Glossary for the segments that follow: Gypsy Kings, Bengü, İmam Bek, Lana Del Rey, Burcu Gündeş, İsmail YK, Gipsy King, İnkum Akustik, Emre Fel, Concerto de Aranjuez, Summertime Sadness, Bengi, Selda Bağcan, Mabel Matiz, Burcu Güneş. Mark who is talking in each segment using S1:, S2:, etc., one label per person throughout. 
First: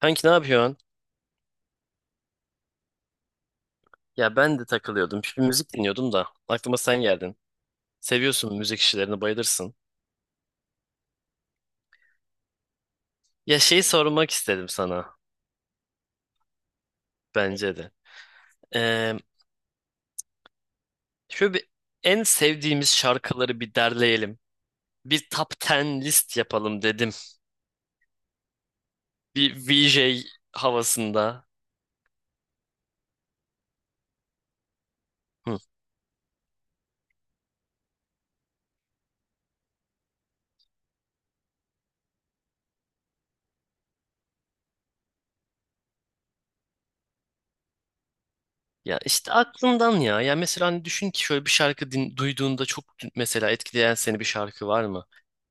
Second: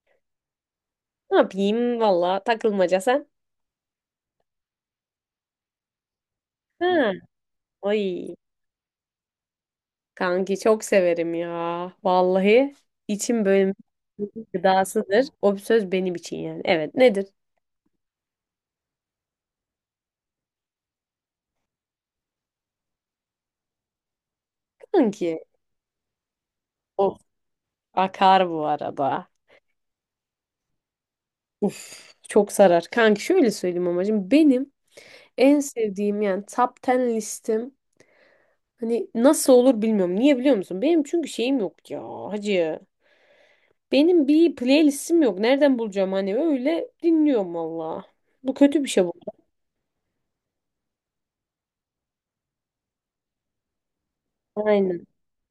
S1: Kanki ne yapıyorsun?
S2: Ne yapayım valla takılmaca sen.
S1: Ya ben de takılıyordum. Bir müzik dinliyordum da. Aklıma
S2: Hı.
S1: sen
S2: Ha.
S1: geldin.
S2: Ay
S1: Seviyorsun müzik işlerini, bayılırsın.
S2: kanki çok severim ya. Vallahi içim
S1: Ya
S2: böyle
S1: şey sormak
S2: milletin
S1: istedim sana.
S2: gıdasıdır. O bir söz benim için yani. Evet, nedir?
S1: Bence de. Ee, şöyle bir en sevdiğimiz şarkıları bir derleyelim. Bir
S2: Kanki.
S1: top 10 list yapalım dedim.
S2: Of, akar bu arada.
S1: Bir VJ havasında.
S2: Uf, çok sarar. Kanki şöyle söyleyeyim amacım. Benim
S1: Hı.
S2: en sevdiğim yani top 10 listem hani nasıl olur bilmiyorum. Niye biliyor musun? Benim çünkü şeyim yok ya hacı. Benim bir playlistim yok. Nereden bulacağım hani öyle dinliyorum valla. Bu kötü bir
S1: Ya
S2: şey bu.
S1: işte aklından ya. Ya mesela hani düşün ki şöyle bir şarkı duyduğunda çok mesela etkileyen seni bir şarkı var mı?
S2: Aynen.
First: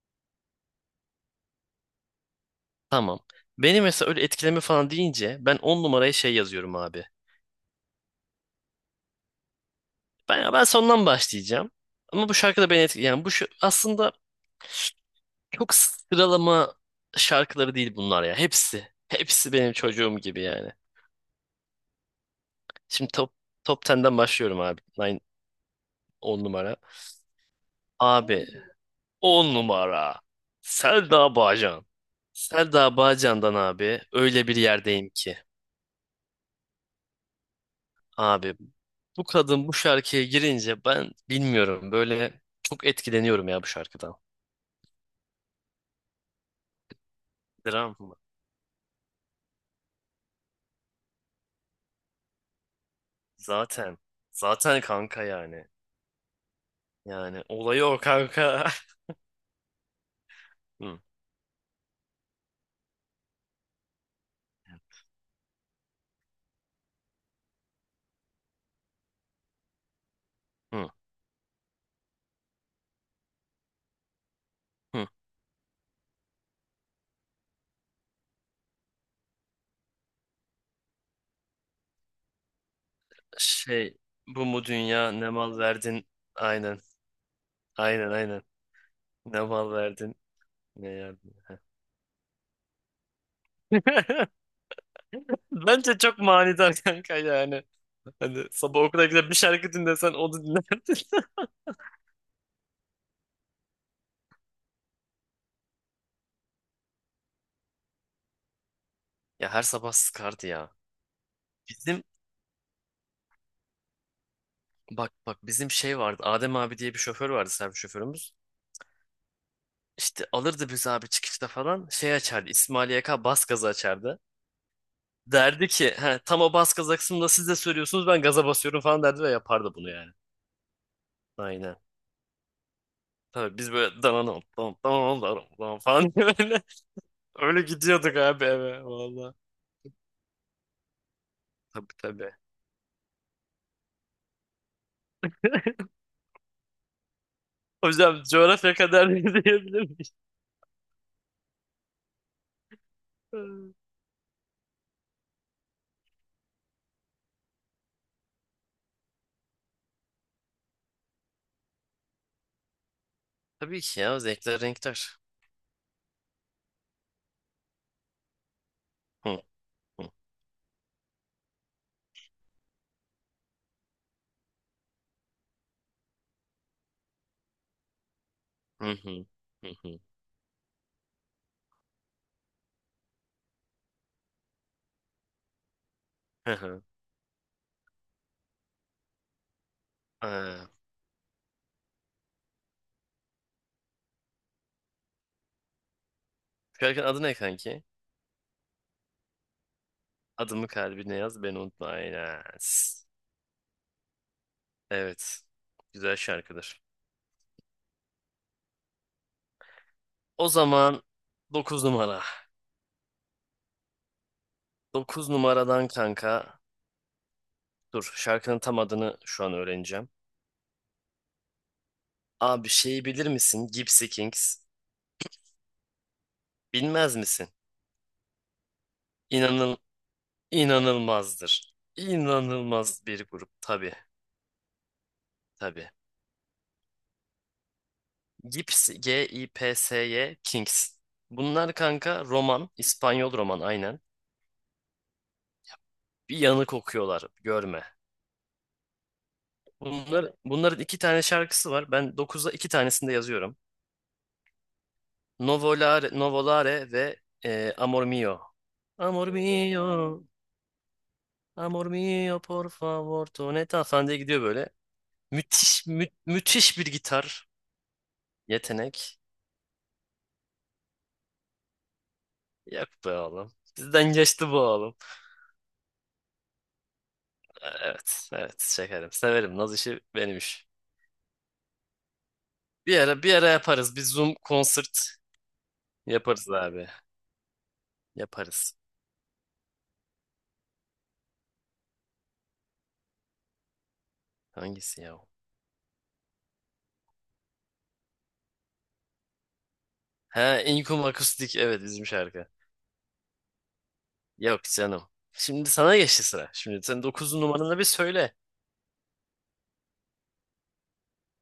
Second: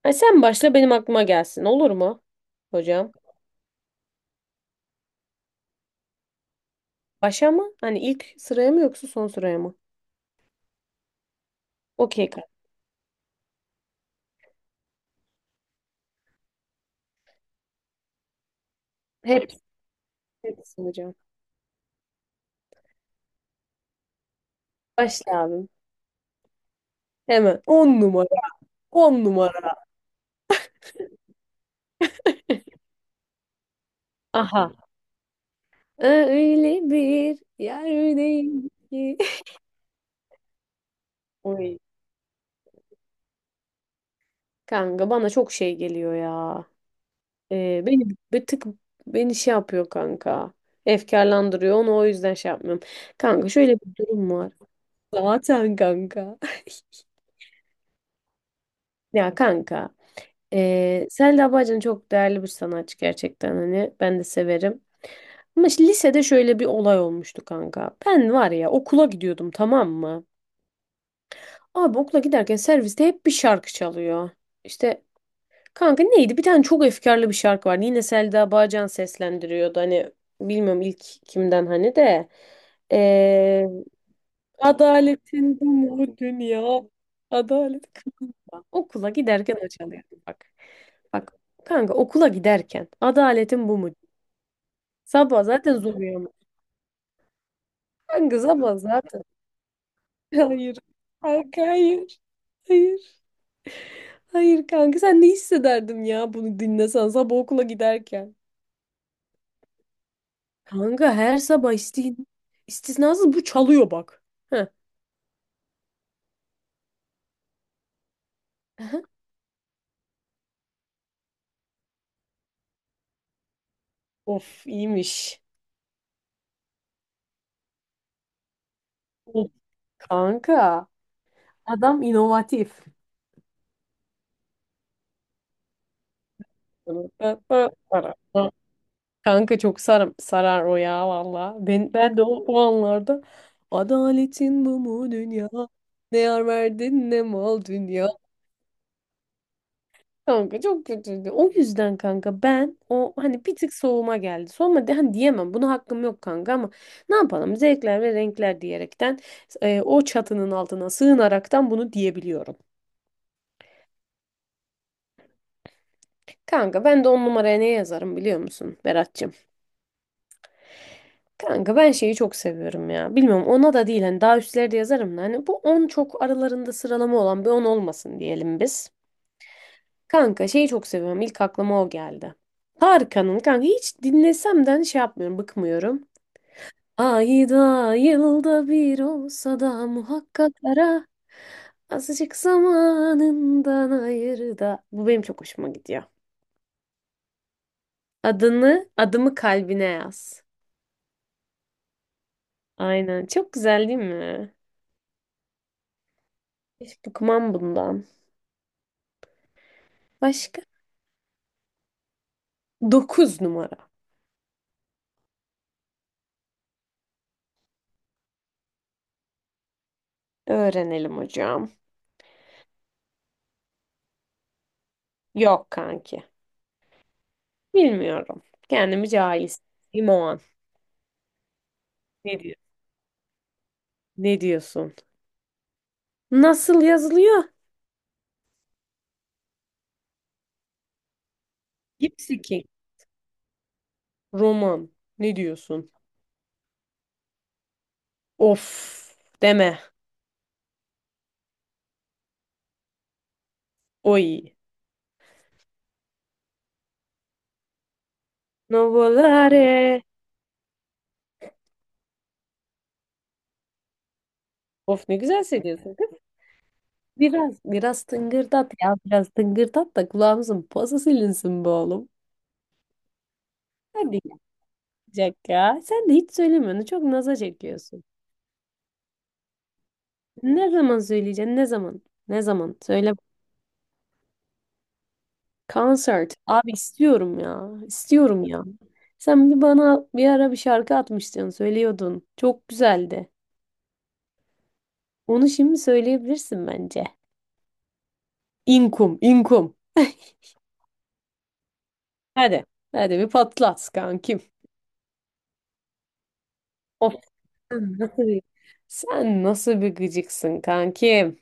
S2: Ay sen başla benim aklıma gelsin. Olur mu hocam?
S1: Tamam. Beni mesela öyle etkileme falan deyince ben 10 numaraya şey yazıyorum abi.
S2: Başa mı? Hani ilk sıraya mı yoksa son sıraya mı?
S1: Ben sondan başlayacağım.
S2: Okey
S1: Ama bu
S2: kanka.
S1: şarkı da beni etkiledi. Yani bu şu, aslında çok sıralama şarkıları değil bunlar ya. Hepsi.
S2: Hep,
S1: Hepsi benim çocuğum gibi yani.
S2: Hepsi hocam.
S1: Şimdi top 10'den başlıyorum abi.
S2: Başla abim.
S1: 10 numara.
S2: Hemen. On numara.
S1: Abi
S2: On
S1: 10
S2: numara.
S1: numara. Selda Bağcan. Selda Bağcan'dan abi öyle bir
S2: Aha.
S1: yerdeyim ki.
S2: Öyle bir
S1: Abi
S2: yerdeyim ki.
S1: bu kadın bu şarkıya girince ben
S2: Oy.
S1: bilmiyorum böyle çok etkileniyorum ya bu şarkıdan.
S2: Kanka bana çok şey geliyor ya.
S1: Dram
S2: Beni
S1: mı?
S2: bir tık beni şey yapıyor kanka. Efkarlandırıyor. Onu o yüzden şey yapmıyorum. Kanka şöyle bir
S1: Zaten.
S2: durum var.
S1: Zaten kanka yani.
S2: Zaten kanka.
S1: Yani olayı o kanka.
S2: Ya kanka.
S1: Hı,
S2: Selda Bağcan çok değerli bir sanatçı gerçekten hani ben de severim. Ama işte lisede şöyle bir olay olmuştu kanka. Ben var ya okula gidiyordum, tamam mı?
S1: hı,
S2: Abi okula giderken serviste hep bir şarkı çalıyor. İşte
S1: hı.
S2: kanka neydi? Bir tane çok efkarlı bir şarkı vardı. Yine Selda Bağcan seslendiriyordu. Hani bilmiyorum ilk kimden hani de.
S1: Şey bu mu dünya ne mal
S2: Adaletin bu
S1: verdin?
S2: mu
S1: Aynen.
S2: dünya. Adalet
S1: Aynen, aynen.
S2: kılında. Okula
S1: Ne
S2: giderken
S1: mal
S2: açılıyor.
S1: verdin?
S2: Bak.
S1: Ne
S2: Bak
S1: yardım.
S2: kanka okula giderken adaletin bu mu? Sabah zaten zor
S1: Bence çok
S2: uyanmış.
S1: manidar kanka yani.
S2: Kanka
S1: Hani
S2: sabah
S1: sabah okula
S2: zaten.
S1: gidip bir şarkı dinlesen onu
S2: Hayır.
S1: dinlerdin.
S2: Kanka hayır. Hayır. Hayır kanka sen ne hissederdin ya bunu dinlesen sabah okula giderken.
S1: Ya her sabah sıkardı ya.
S2: Kanka her sabah
S1: Bizim
S2: istisnasız bu çalıyor bak. Heh.
S1: bak bak bizim şey vardı. Adem abi diye bir şoför vardı, servis şoförümüz. İşte alırdı bizi abi, çıkışta falan şey açardı. İsmail YK bas gazı açardı.
S2: Of iyiymiş.
S1: Derdi ki he, tam o bas gaza kısmında siz de söylüyorsunuz, ben gaza basıyorum falan derdi ve
S2: Of.
S1: yapardı bunu yani.
S2: Kanka
S1: Aynen.
S2: adam inovatif.
S1: Tabii biz böyle dananam dam dananam dananam dam falan diye böyle öyle gidiyorduk abi eve valla.
S2: Kanka çok sarar o ya valla.
S1: Tabii,
S2: Ben de o,
S1: tabii.
S2: o anlarda adaletin bu mu dünya? Ne yar verdin ne mal dünya.
S1: Hocam coğrafya kadar diyebilir miyiz?
S2: Kanka çok kötüydü. O yüzden kanka ben o hani bir tık soğuma geldi. Soğuma de, hani diyemem. Buna hakkım yok kanka ama ne yapalım? Zevkler ve renkler diyerekten o çatının altına sığınaraktan bunu diyebiliyorum.
S1: Tabii ki ya, zevkler renkler.
S2: Kanka ben de on numaraya ne yazarım biliyor musun
S1: Hı
S2: Berat'cığım?
S1: hı,
S2: Kanka ben şeyi çok seviyorum ya. Bilmiyorum ona da değil hani daha üstlerde yazarım da hani bu on çok aralarında sıralama olan bir 10 olmasın diyelim biz.
S1: hı hı, hı hı.
S2: Kanka şeyi çok seviyorum. İlk aklıma o geldi. Tarkan'ın kanka hiç dinlesemden şey yapmıyorum, bıkmıyorum.
S1: Hı hı.
S2: Ayda yılda bir olsa da muhakkak
S1: Aa,
S2: ara azıcık zamanından ayır da. Bu benim çok hoşuma gidiyor.
S1: şarkının adı ne kanki?
S2: Adımı kalbine yaz.
S1: Adımı kalbine yaz, beni unutma. Aynen.
S2: Aynen. Çok güzel değil mi?
S1: Evet. Güzel şarkıdır.
S2: Hiç bıkmam bundan.
S1: O
S2: Başka?
S1: zaman 9 numara.
S2: 9 numara.
S1: 9 numaradan kanka. Dur, şarkının tam adını şu an öğreneceğim.
S2: Öğrenelim hocam.
S1: Abi şeyi bilir misin? Gypsy Kings.
S2: Yok kanki.
S1: Bilmez misin?
S2: Bilmiyorum. Kendimi cahil
S1: İnanıl
S2: hissettiğim o an.
S1: inanılmazdır.
S2: Ne diyor?
S1: İnanılmaz bir grup. Tabii,
S2: Ne diyorsun?
S1: tabii.
S2: Nasıl yazılıyor?
S1: Gypsy, G-I-P-S-Y Kings. Bunlar kanka
S2: Gipsy King.
S1: roman. İspanyol roman, aynen.
S2: Roman. Ne diyorsun?
S1: Bir yanık okuyorlar. Görme.
S2: Of, deme.
S1: Bunların iki tane şarkısı var. Ben dokuzda iki tanesini de yazıyorum.
S2: Oy.
S1: Novolare, Novolare ve Amor Mio. Amor
S2: Novolare.
S1: mio. Amor mio, por favor, toneta falan diye gidiyor böyle.
S2: Of ne güzel
S1: Müthiş,
S2: söylüyorsun
S1: mü-
S2: kız.
S1: müthiş bir gitar
S2: Biraz tıngırdat ya.
S1: yetenek.
S2: Biraz tıngırdat da kulağımızın pası silinsin be oğlum.
S1: Yok be oğlum. Bizden
S2: Hadi
S1: geçti bu oğlum.
S2: yapacak ya. Sen de hiç söylemiyorsun. Çok naza çekiyorsun.
S1: Evet, evet şekerim. Severim. Naz işi benim iş.
S2: Ne zaman söyleyeceksin? Ne zaman? Ne zaman?
S1: Bir
S2: Söyle
S1: ara, bir ara yaparız. Bir Zoom konsert
S2: konsert.
S1: yaparız
S2: Abi
S1: abi.
S2: istiyorum ya. İstiyorum ya.
S1: Yaparız.
S2: Sen bir bana bir ara bir şarkı atmıştın, söylüyordun. Çok güzeldi.
S1: Hangisi ya o?
S2: Onu şimdi söyleyebilirsin bence. İnkum.
S1: Ha, İnkum Akustik. Evet, bizim şarkı.
S2: Hadi. Hadi bir patlat kankim.
S1: Yok canım. Şimdi sana geçti sıra. Şimdi sen
S2: Of.
S1: 9 numaranı bir
S2: Sen nasıl
S1: söyle.
S2: bir, Sen nasıl bir gıcıksın kankim?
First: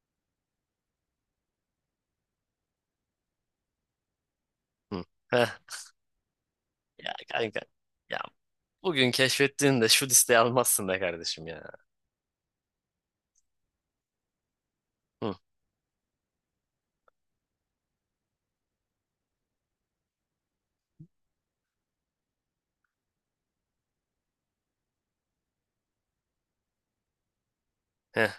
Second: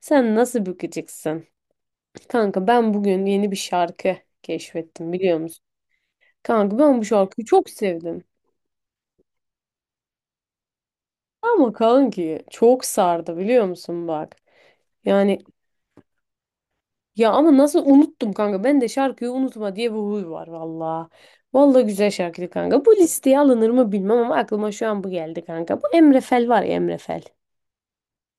S2: Sen nasıl bir gıcıksın? Kanka ben bugün yeni bir şarkı
S1: Hı.
S2: keşfettim biliyor
S1: Heh.
S2: musun? Kanka ben bu
S1: Ya
S2: şarkıyı
S1: kanka.
S2: çok
S1: Ya
S2: sevdim.
S1: bugün keşfettiğinde şu listeyi almazsın be kardeşim ya.
S2: Ama kanki çok sardı biliyor musun bak.
S1: Hı,
S2: Yani ya ama nasıl unuttum kanka. Ben de şarkıyı unutma diye bir huy var valla. Valla güzel şarkıydı kanka. Bu listeye alınır mı bilmem ama aklıma şu an bu geldi kanka. Bu Emre Fel var ya Emre Fel.
S1: heh,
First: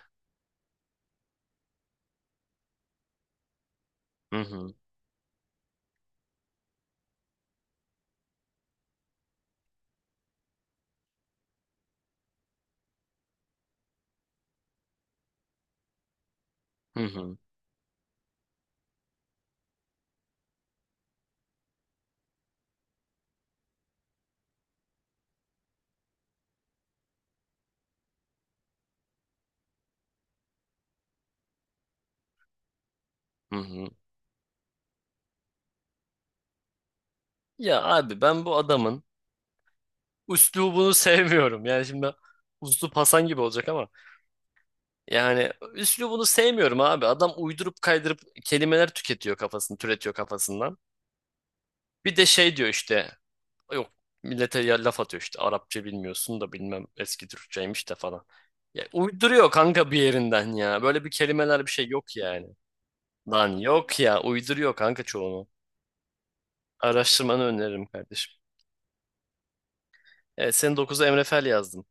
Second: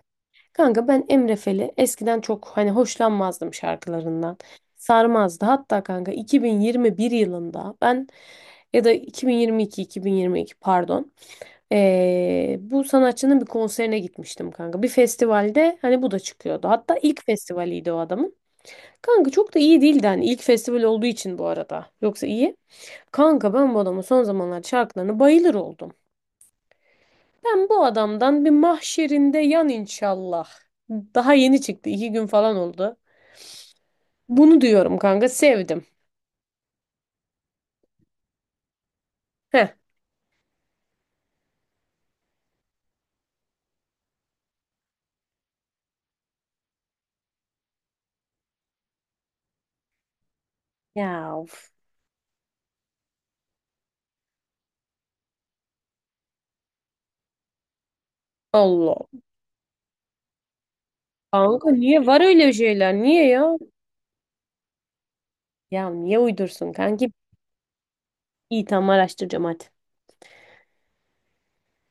S2: Kanka ben Emre Fel'i eskiden çok hani hoşlanmazdım şarkılarından.
S1: hı hı,
S2: Sarmazdı. Hatta kanka 2021 yılında ben ya da 2022 pardon. Bu sanatçının bir konserine gitmiştim kanka. Bir festivalde hani bu da çıkıyordu. Hatta
S1: hı
S2: ilk
S1: hı,
S2: festivaliydi o adamın. Kanka çok da iyi değildi hani ilk festival olduğu için bu arada. Yoksa iyi. Kanka ben bu adamın son zamanlar şarkılarına bayılır oldum. Ben bu adamdan bir mahşerinde yan inşallah. Daha yeni çıktı. İki gün falan oldu.
S1: hı hı.
S2: Bunu diyorum kanka sevdim.
S1: Ya abi, ben bu adamın
S2: Heh.
S1: üslubunu sevmiyorum. Yani şimdi üslup Hasan gibi olacak ama yani üslubunu sevmiyorum abi. Adam uydurup kaydırıp kelimeler tüketiyor kafasını, türetiyor kafasından.
S2: Ya of.
S1: Bir de şey diyor işte, yok millete ya laf atıyor işte, Arapça bilmiyorsun da bilmem eski Türkçeymiş de falan. Ya
S2: Allah.
S1: uyduruyor kanka bir yerinden ya. Böyle bir kelimeler,
S2: Kanka
S1: bir şey
S2: niye
S1: yok
S2: var
S1: yani.
S2: öyle şeyler? Niye ya?
S1: Lan yok ya, uyduruyor kanka çoğunu.
S2: Ya niye uydursun kanki?
S1: Araştırmanı öneririm kardeşim.
S2: İyi tamam araştıracağım hadi.
S1: Evet, senin 9'a Emre Fel yazdım.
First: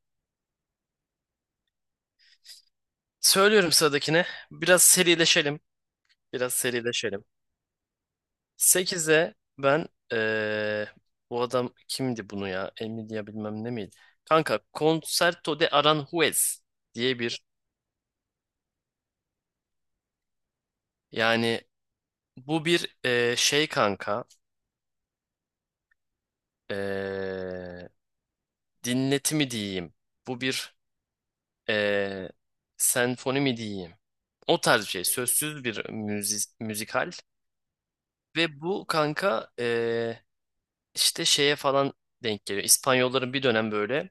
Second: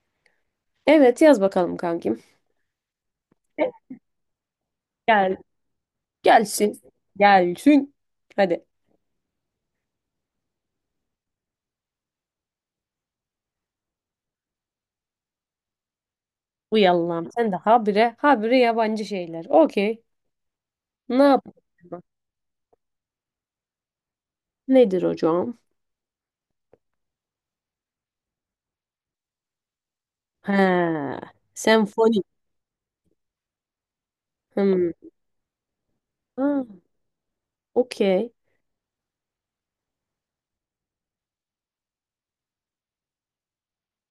S2: Evet yaz bakalım kankim.
S1: Söylüyorum sıradakine. Biraz
S2: Gel.
S1: serileşelim. Biraz
S2: Gelsin.
S1: serileşelim.
S2: Gelsin. Hadi.
S1: Sekize ben bu adam kimdi bunu ya? Emilia bilmem ne miydi? Kanka Concerto de Aranjuez
S2: Uy
S1: diye
S2: Allah'ım
S1: bir
S2: sen de habire habire yabancı şeyler. Okey. Ne
S1: yani
S2: yapalım?
S1: bu bir şey kanka
S2: Nedir hocam?
S1: eee dinleti mi diyeyim? Bu bir
S2: He. Senfoni.
S1: eee senfoni mi diyeyim? O tarz bir
S2: Hmm.
S1: şey. Sözsüz bir müzik,
S2: Ha,
S1: müzikal.
S2: okey.
S1: Ve bu kanka İşte şeye falan denk geliyor. İspanyolların bir dönem böyle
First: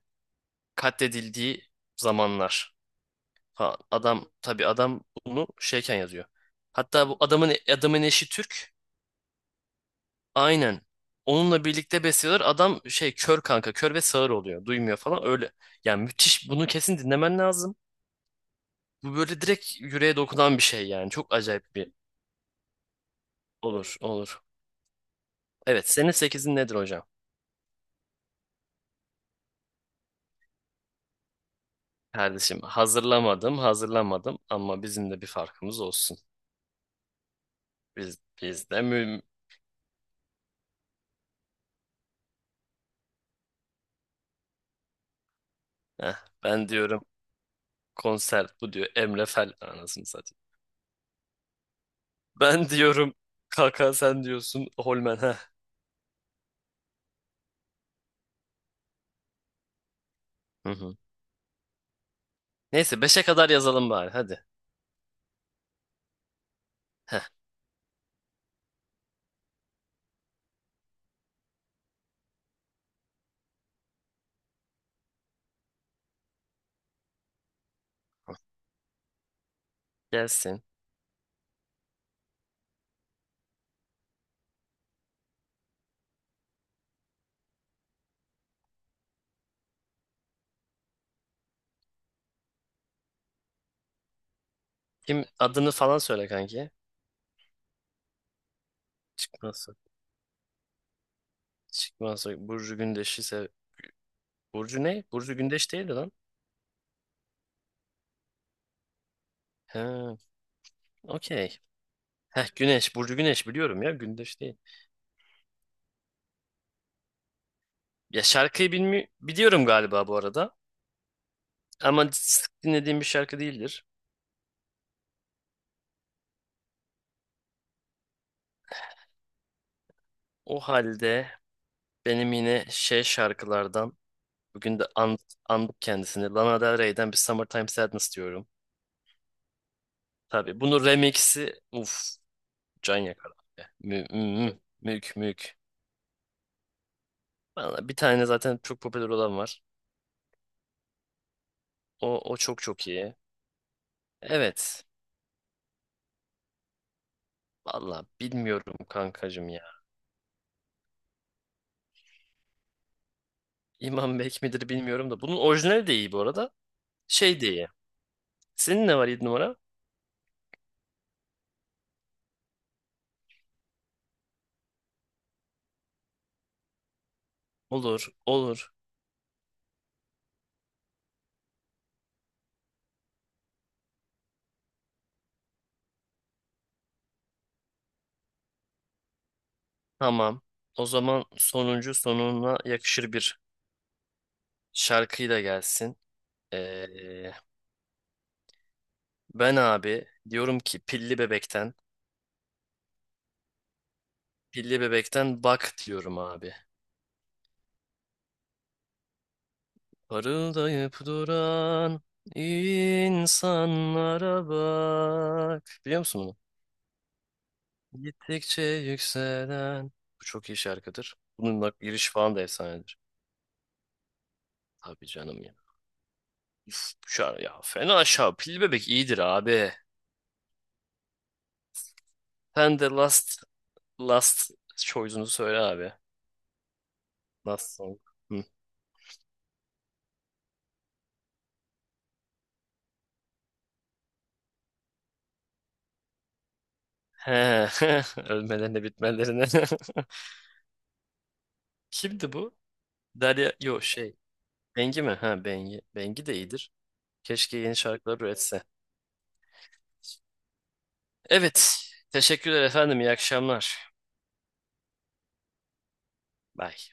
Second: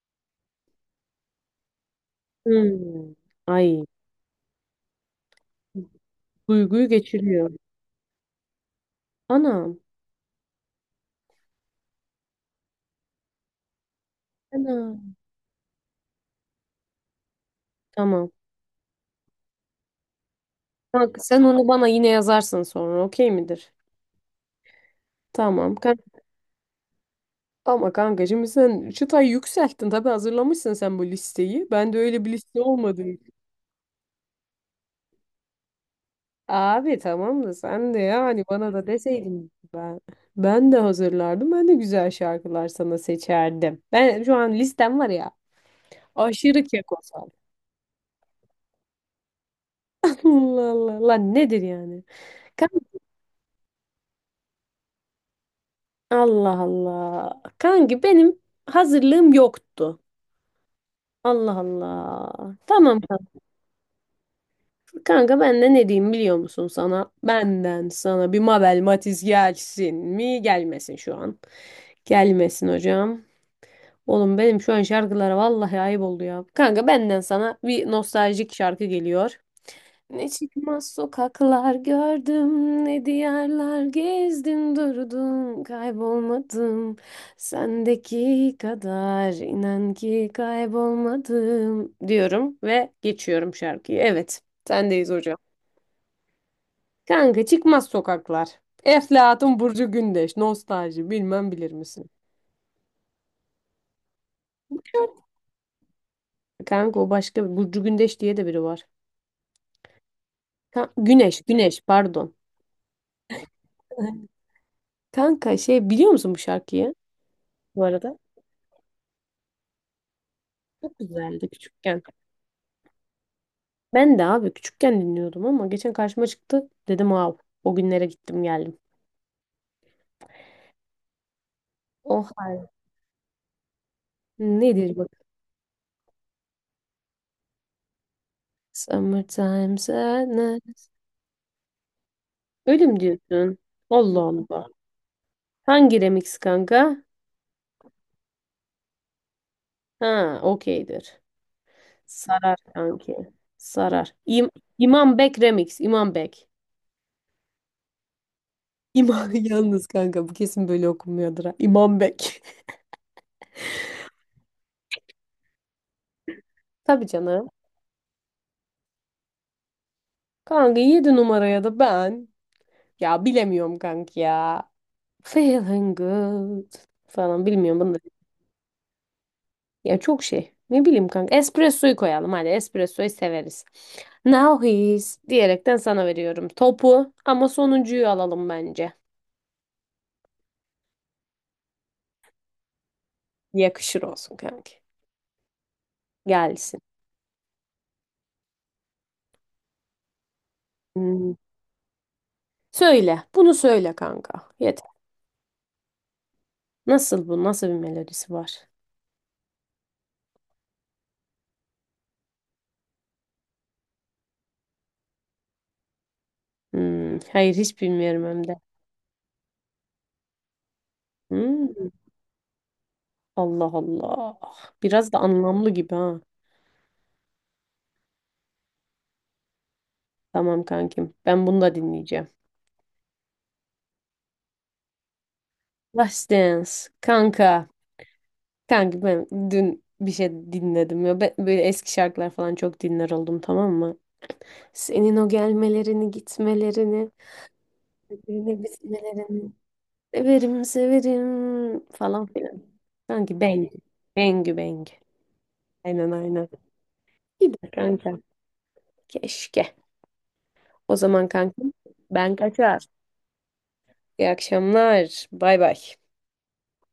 S1: katledildiği zamanlar
S2: Hmm.
S1: falan.
S2: Ay.
S1: Adam tabii adam bunu şeyken yazıyor.
S2: Duyguyu
S1: Hatta bu
S2: geçiriyor.
S1: adamın eşi Türk.
S2: Anam.
S1: Aynen. Onunla birlikte besliyorlar. Adam şey kör kanka, kör ve sağır oluyor. Duymuyor
S2: Anam.
S1: falan öyle. Yani müthiş. Bunu kesin dinlemen lazım.
S2: Tamam.
S1: Bu böyle direkt yüreğe dokunan bir şey yani.
S2: Kanka
S1: Çok
S2: sen onu
S1: acayip
S2: bana
S1: bir
S2: yine yazarsın sonra. Okey midir?
S1: olur, olur.
S2: Tamam.
S1: Evet, senin
S2: Kanka.
S1: sekizin nedir hocam?
S2: Ama kanka şimdi sen çıtayı yükselttin. Tabii hazırlamışsın sen bu listeyi. Ben de öyle bir liste
S1: Kardeşim
S2: olmadı.
S1: hazırlamadım, hazırlamadım ama bizim de bir farkımız olsun.
S2: Abi tamam da sen de
S1: Biz,
S2: yani
S1: biz
S2: bana
S1: de
S2: da
S1: mü...
S2: deseydin ben de hazırlardım. Ben de güzel şarkılar sana seçerdim. Ben şu an listem var ya.
S1: Heh,
S2: Aşırı
S1: ben diyorum
S2: kekozal.
S1: konser bu diyor Emre Fel anasını satayım.
S2: Allah Allah. Lan nedir yani?
S1: Ben
S2: Kan-
S1: diyorum kaka, sen diyorsun Holmen. Heh.
S2: Allah Allah. Kanki benim hazırlığım yoktu.
S1: Hı hı.
S2: Allah Allah. Tamam
S1: Neyse beşe
S2: kanka.
S1: kadar yazalım bari hadi.
S2: Kanka ben de ne diyeyim biliyor musun sana?
S1: Heh,
S2: Benden sana bir Mabel Matiz gelsin mi? Gelmesin şu an. Gelmesin hocam. Oğlum benim şu an şarkılara vallahi ayıp oldu ya. Kanka benden sana bir nostaljik şarkı geliyor. Ne
S1: gelsin.
S2: çıkmaz sokaklar gördüm, ne diyarlar gezdim durdum, kaybolmadım. Sendeki kadar inan ki kaybolmadım diyorum ve geçiyorum şarkıyı. Evet, sendeyiz
S1: Kim
S2: hocam.
S1: adını falan söyle kanki.
S2: Kanka çıkmaz sokaklar.
S1: Çıkmaz
S2: Eflatun
S1: Soy-
S2: Burcu Gündeş, nostalji bilmem bilir misin?
S1: Çıkmazsa Burcu Gündeş'i sev. Burcu ne? Burcu Gündeş değildi lan.
S2: Kanka o başka bir Burcu Gündeş diye de biri var.
S1: He,
S2: Ka- Güneş,
S1: okey.
S2: Güneş pardon.
S1: Heh, Güneş. Burcu Güneş biliyorum ya. Gündeş değil.
S2: Kanka şey biliyor musun bu şarkıyı bu arada?
S1: Ya şarkıyı biliyorum galiba bu arada.
S2: Çok güzeldi küçükken.
S1: Ama sık dinlediğim bir şarkı değildir.
S2: Ben de abi küçükken dinliyordum ama geçen karşıma çıktı. Dedim wow o günlere gittim geldim.
S1: O halde
S2: O
S1: benim yine
S2: hal.
S1: şey şarkılardan bugün de
S2: Nedir bak?
S1: andık kendisini. Lana Del Rey'den bir Summertime Sadness diyorum.
S2: Summertime
S1: Tabii bunun
S2: Sadness.
S1: remix'i, uf,
S2: Öyle
S1: can
S2: mi
S1: yakar
S2: diyorsun?
S1: abi. Mü, mü,
S2: Allah
S1: mü-
S2: Allah.
S1: mük mük.
S2: Hangi remix kanka?
S1: Valla bir tane zaten çok popüler olan var.
S2: Ha okeydir.
S1: O, o
S2: Sarar
S1: çok çok iyi.
S2: kanki. Sarar.
S1: Evet.
S2: İmam Bek remix. İmam Bek.
S1: Valla bilmiyorum
S2: İmam
S1: kankacım ya.
S2: yalnız kanka bu kesin böyle okunmuyordur ha. İmam Bek.
S1: İmam Bek midir bilmiyorum da. Bunun orijinali de iyi bu arada.
S2: Tabii
S1: Şey
S2: canım.
S1: de iyi. Senin ne var yedi numara?
S2: Kanka 7 numaraya da ben. Ya bilemiyorum kanka ya. Feeling good falan bilmiyorum bunu da.
S1: Olur, olur.
S2: Ya çok şey. Ne bileyim kanka. Espresso'yu koyalım hadi. Espresso'yu severiz. Now he's diyerekten sana veriyorum topu ama sonuncuyu alalım bence.
S1: Tamam. O zaman sonuncu sonuna yakışır bir
S2: Yakışır olsun kanka.
S1: şarkıyla gelsin.
S2: Gelsin.
S1: Ee, ben abi diyorum ki pilli
S2: Hmm.
S1: bebekten,
S2: Söyle. Bunu söyle kanka.
S1: pilli
S2: Yeter.
S1: bebekten bak diyorum abi.
S2: Nasıl bu? Nasıl bir melodisi var?
S1: Parıldayıp duran insanlara bak. Biliyor musun bunu?
S2: Hmm. Hayır hiç bilmiyorum hem de.
S1: Gittikçe yükselen. Bu çok iyi şarkıdır. Bunun bak
S2: Hmm.
S1: giriş falan da efsanedir.
S2: Allah Allah.
S1: Tabii
S2: Biraz da
S1: canım ya.
S2: anlamlı gibi ha.
S1: Üf, şar ya fena aşağı. Pilli bebek iyidir abi.
S2: Tamam kankim. Ben bunu da dinleyeceğim.
S1: Sen de last choice'unu söyle abi.
S2: Last Dance. Kanka.
S1: Last song. Hı.
S2: Kanka ben dün bir şey dinledim ya. Ben böyle eski şarkılar falan çok dinler oldum, tamam mı? Senin o gelmelerini, gitmelerini,
S1: He,
S2: birbirini
S1: ölmelerine bitmelerine.
S2: bitmelerini. Severim, severim falan
S1: Kimdi bu?
S2: filan. Kanki
S1: Derya,
S2: Bengü.
S1: yo şey.
S2: Bengü.
S1: Bengi mi? Ha, Bengi.
S2: Aynen
S1: Bengi de
S2: aynen.
S1: iyidir. Keşke
S2: Gider
S1: yeni
S2: kanka.
S1: şarkılar üretse.
S2: Keşke. O zaman kankim
S1: Evet.
S2: ben
S1: Teşekkürler
S2: kaçar.
S1: efendim. İyi akşamlar.
S2: İyi akşamlar. Bay bay.
S1: Bye.